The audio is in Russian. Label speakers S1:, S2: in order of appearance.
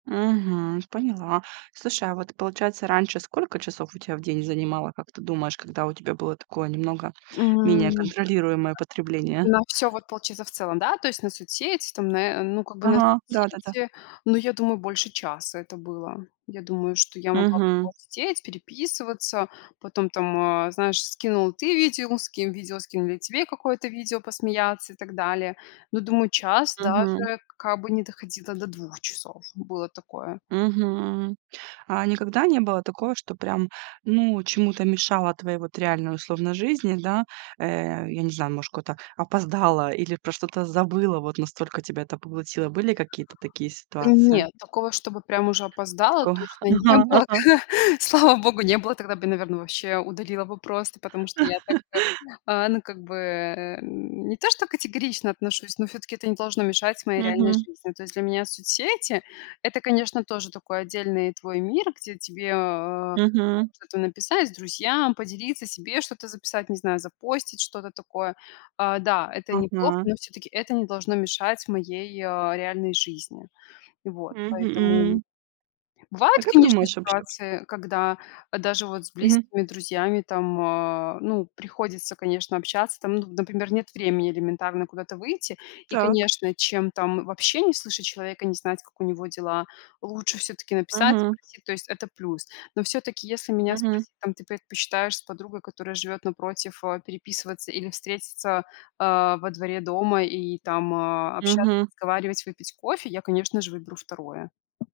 S1: Мгм. Поняла. Слушай, а вот, получается, раньше сколько часов у тя в день занимало, как ты думаешь, когда у тебя было такое, немного менее
S2: М.
S1: контролируемое потребление?
S2: На всё вот, получается, в целом, да? То есть на соцсети там, на, э, ну, как бы на
S1: Ага, да-да-да.
S2: соцсети, ну, я думаю, больше часа это было. Я думаю, что я могла прямо
S1: Мгм.
S2: вот сидеть, переписываться, потом там, а, знаешь, скинул ты видео, скину видео скинули тебе какое-то видео, посмеяться и так далее, Но, думаю, час,
S1: Мгм.
S2: даже как бы не доходило до 2 часов. Было такое.
S1: Мгм. А никогда не было такого, что прям, ну, чему-то мешало твоей вот реальной, условно, жизни, да? Э, я не знаю, ну, может, куда-то опоздала или про что-то забыла, вот настолько тебя это поглотило, были какие-то такие ситуации?
S2: Нет, такого, чтобы прям уже
S1: Есть
S2: опоздала
S1: такого,
S2: точно не
S1: ага,
S2: было.
S1: ага.
S2: Слава богу, не было. Тогда бы, наверно, вообще удалила бы просто, потому что я так как, а, ну, как бы, э, м, не то, что категорично отношусь, но всё-таки это не должно мешать моей реальной
S1: Мгм.
S2: жизни. То есть для меня соцсети это, конечно, тоже такой отдельный твой мир, где тебе, э, там
S1: Мгм.
S2: что-то написать с друзьям, поделиться себе, что-то записать, не знаю, запостить что-то такое, а, да, это неплохо,
S1: Ага.
S2: но всё-таки это не должно мешать моей, а, реальной жизни, вот поэтому
S1: Мгм. А
S2: Бывает,
S1: как
S2: конечно,
S1: думаешь вообще?
S2: ситуации, когда, а даже вот с
S1: Мгм.
S2: близкими друзьями там, а, ну, приходится, конечно, общаться там, ну, например, нет времени элементарно куда-то выйти и,
S1: Так.
S2: конечно, чем там вообще не слышать человека, не знать, как у него дела, лучше всё-таки написать,
S1: Мгм.
S2: спросить, то есть это плюс. Но всё-таки, если меня
S1: Мгм.
S2: спросить, там ты предпочитаешь с подругой, которая живёт напротив, а, переписываться или встретиться, а, во дворе дома и там, а, общаться,
S1: Мгм.
S2: разговаривать, выпить кофе, я, конечно же, выберу 2.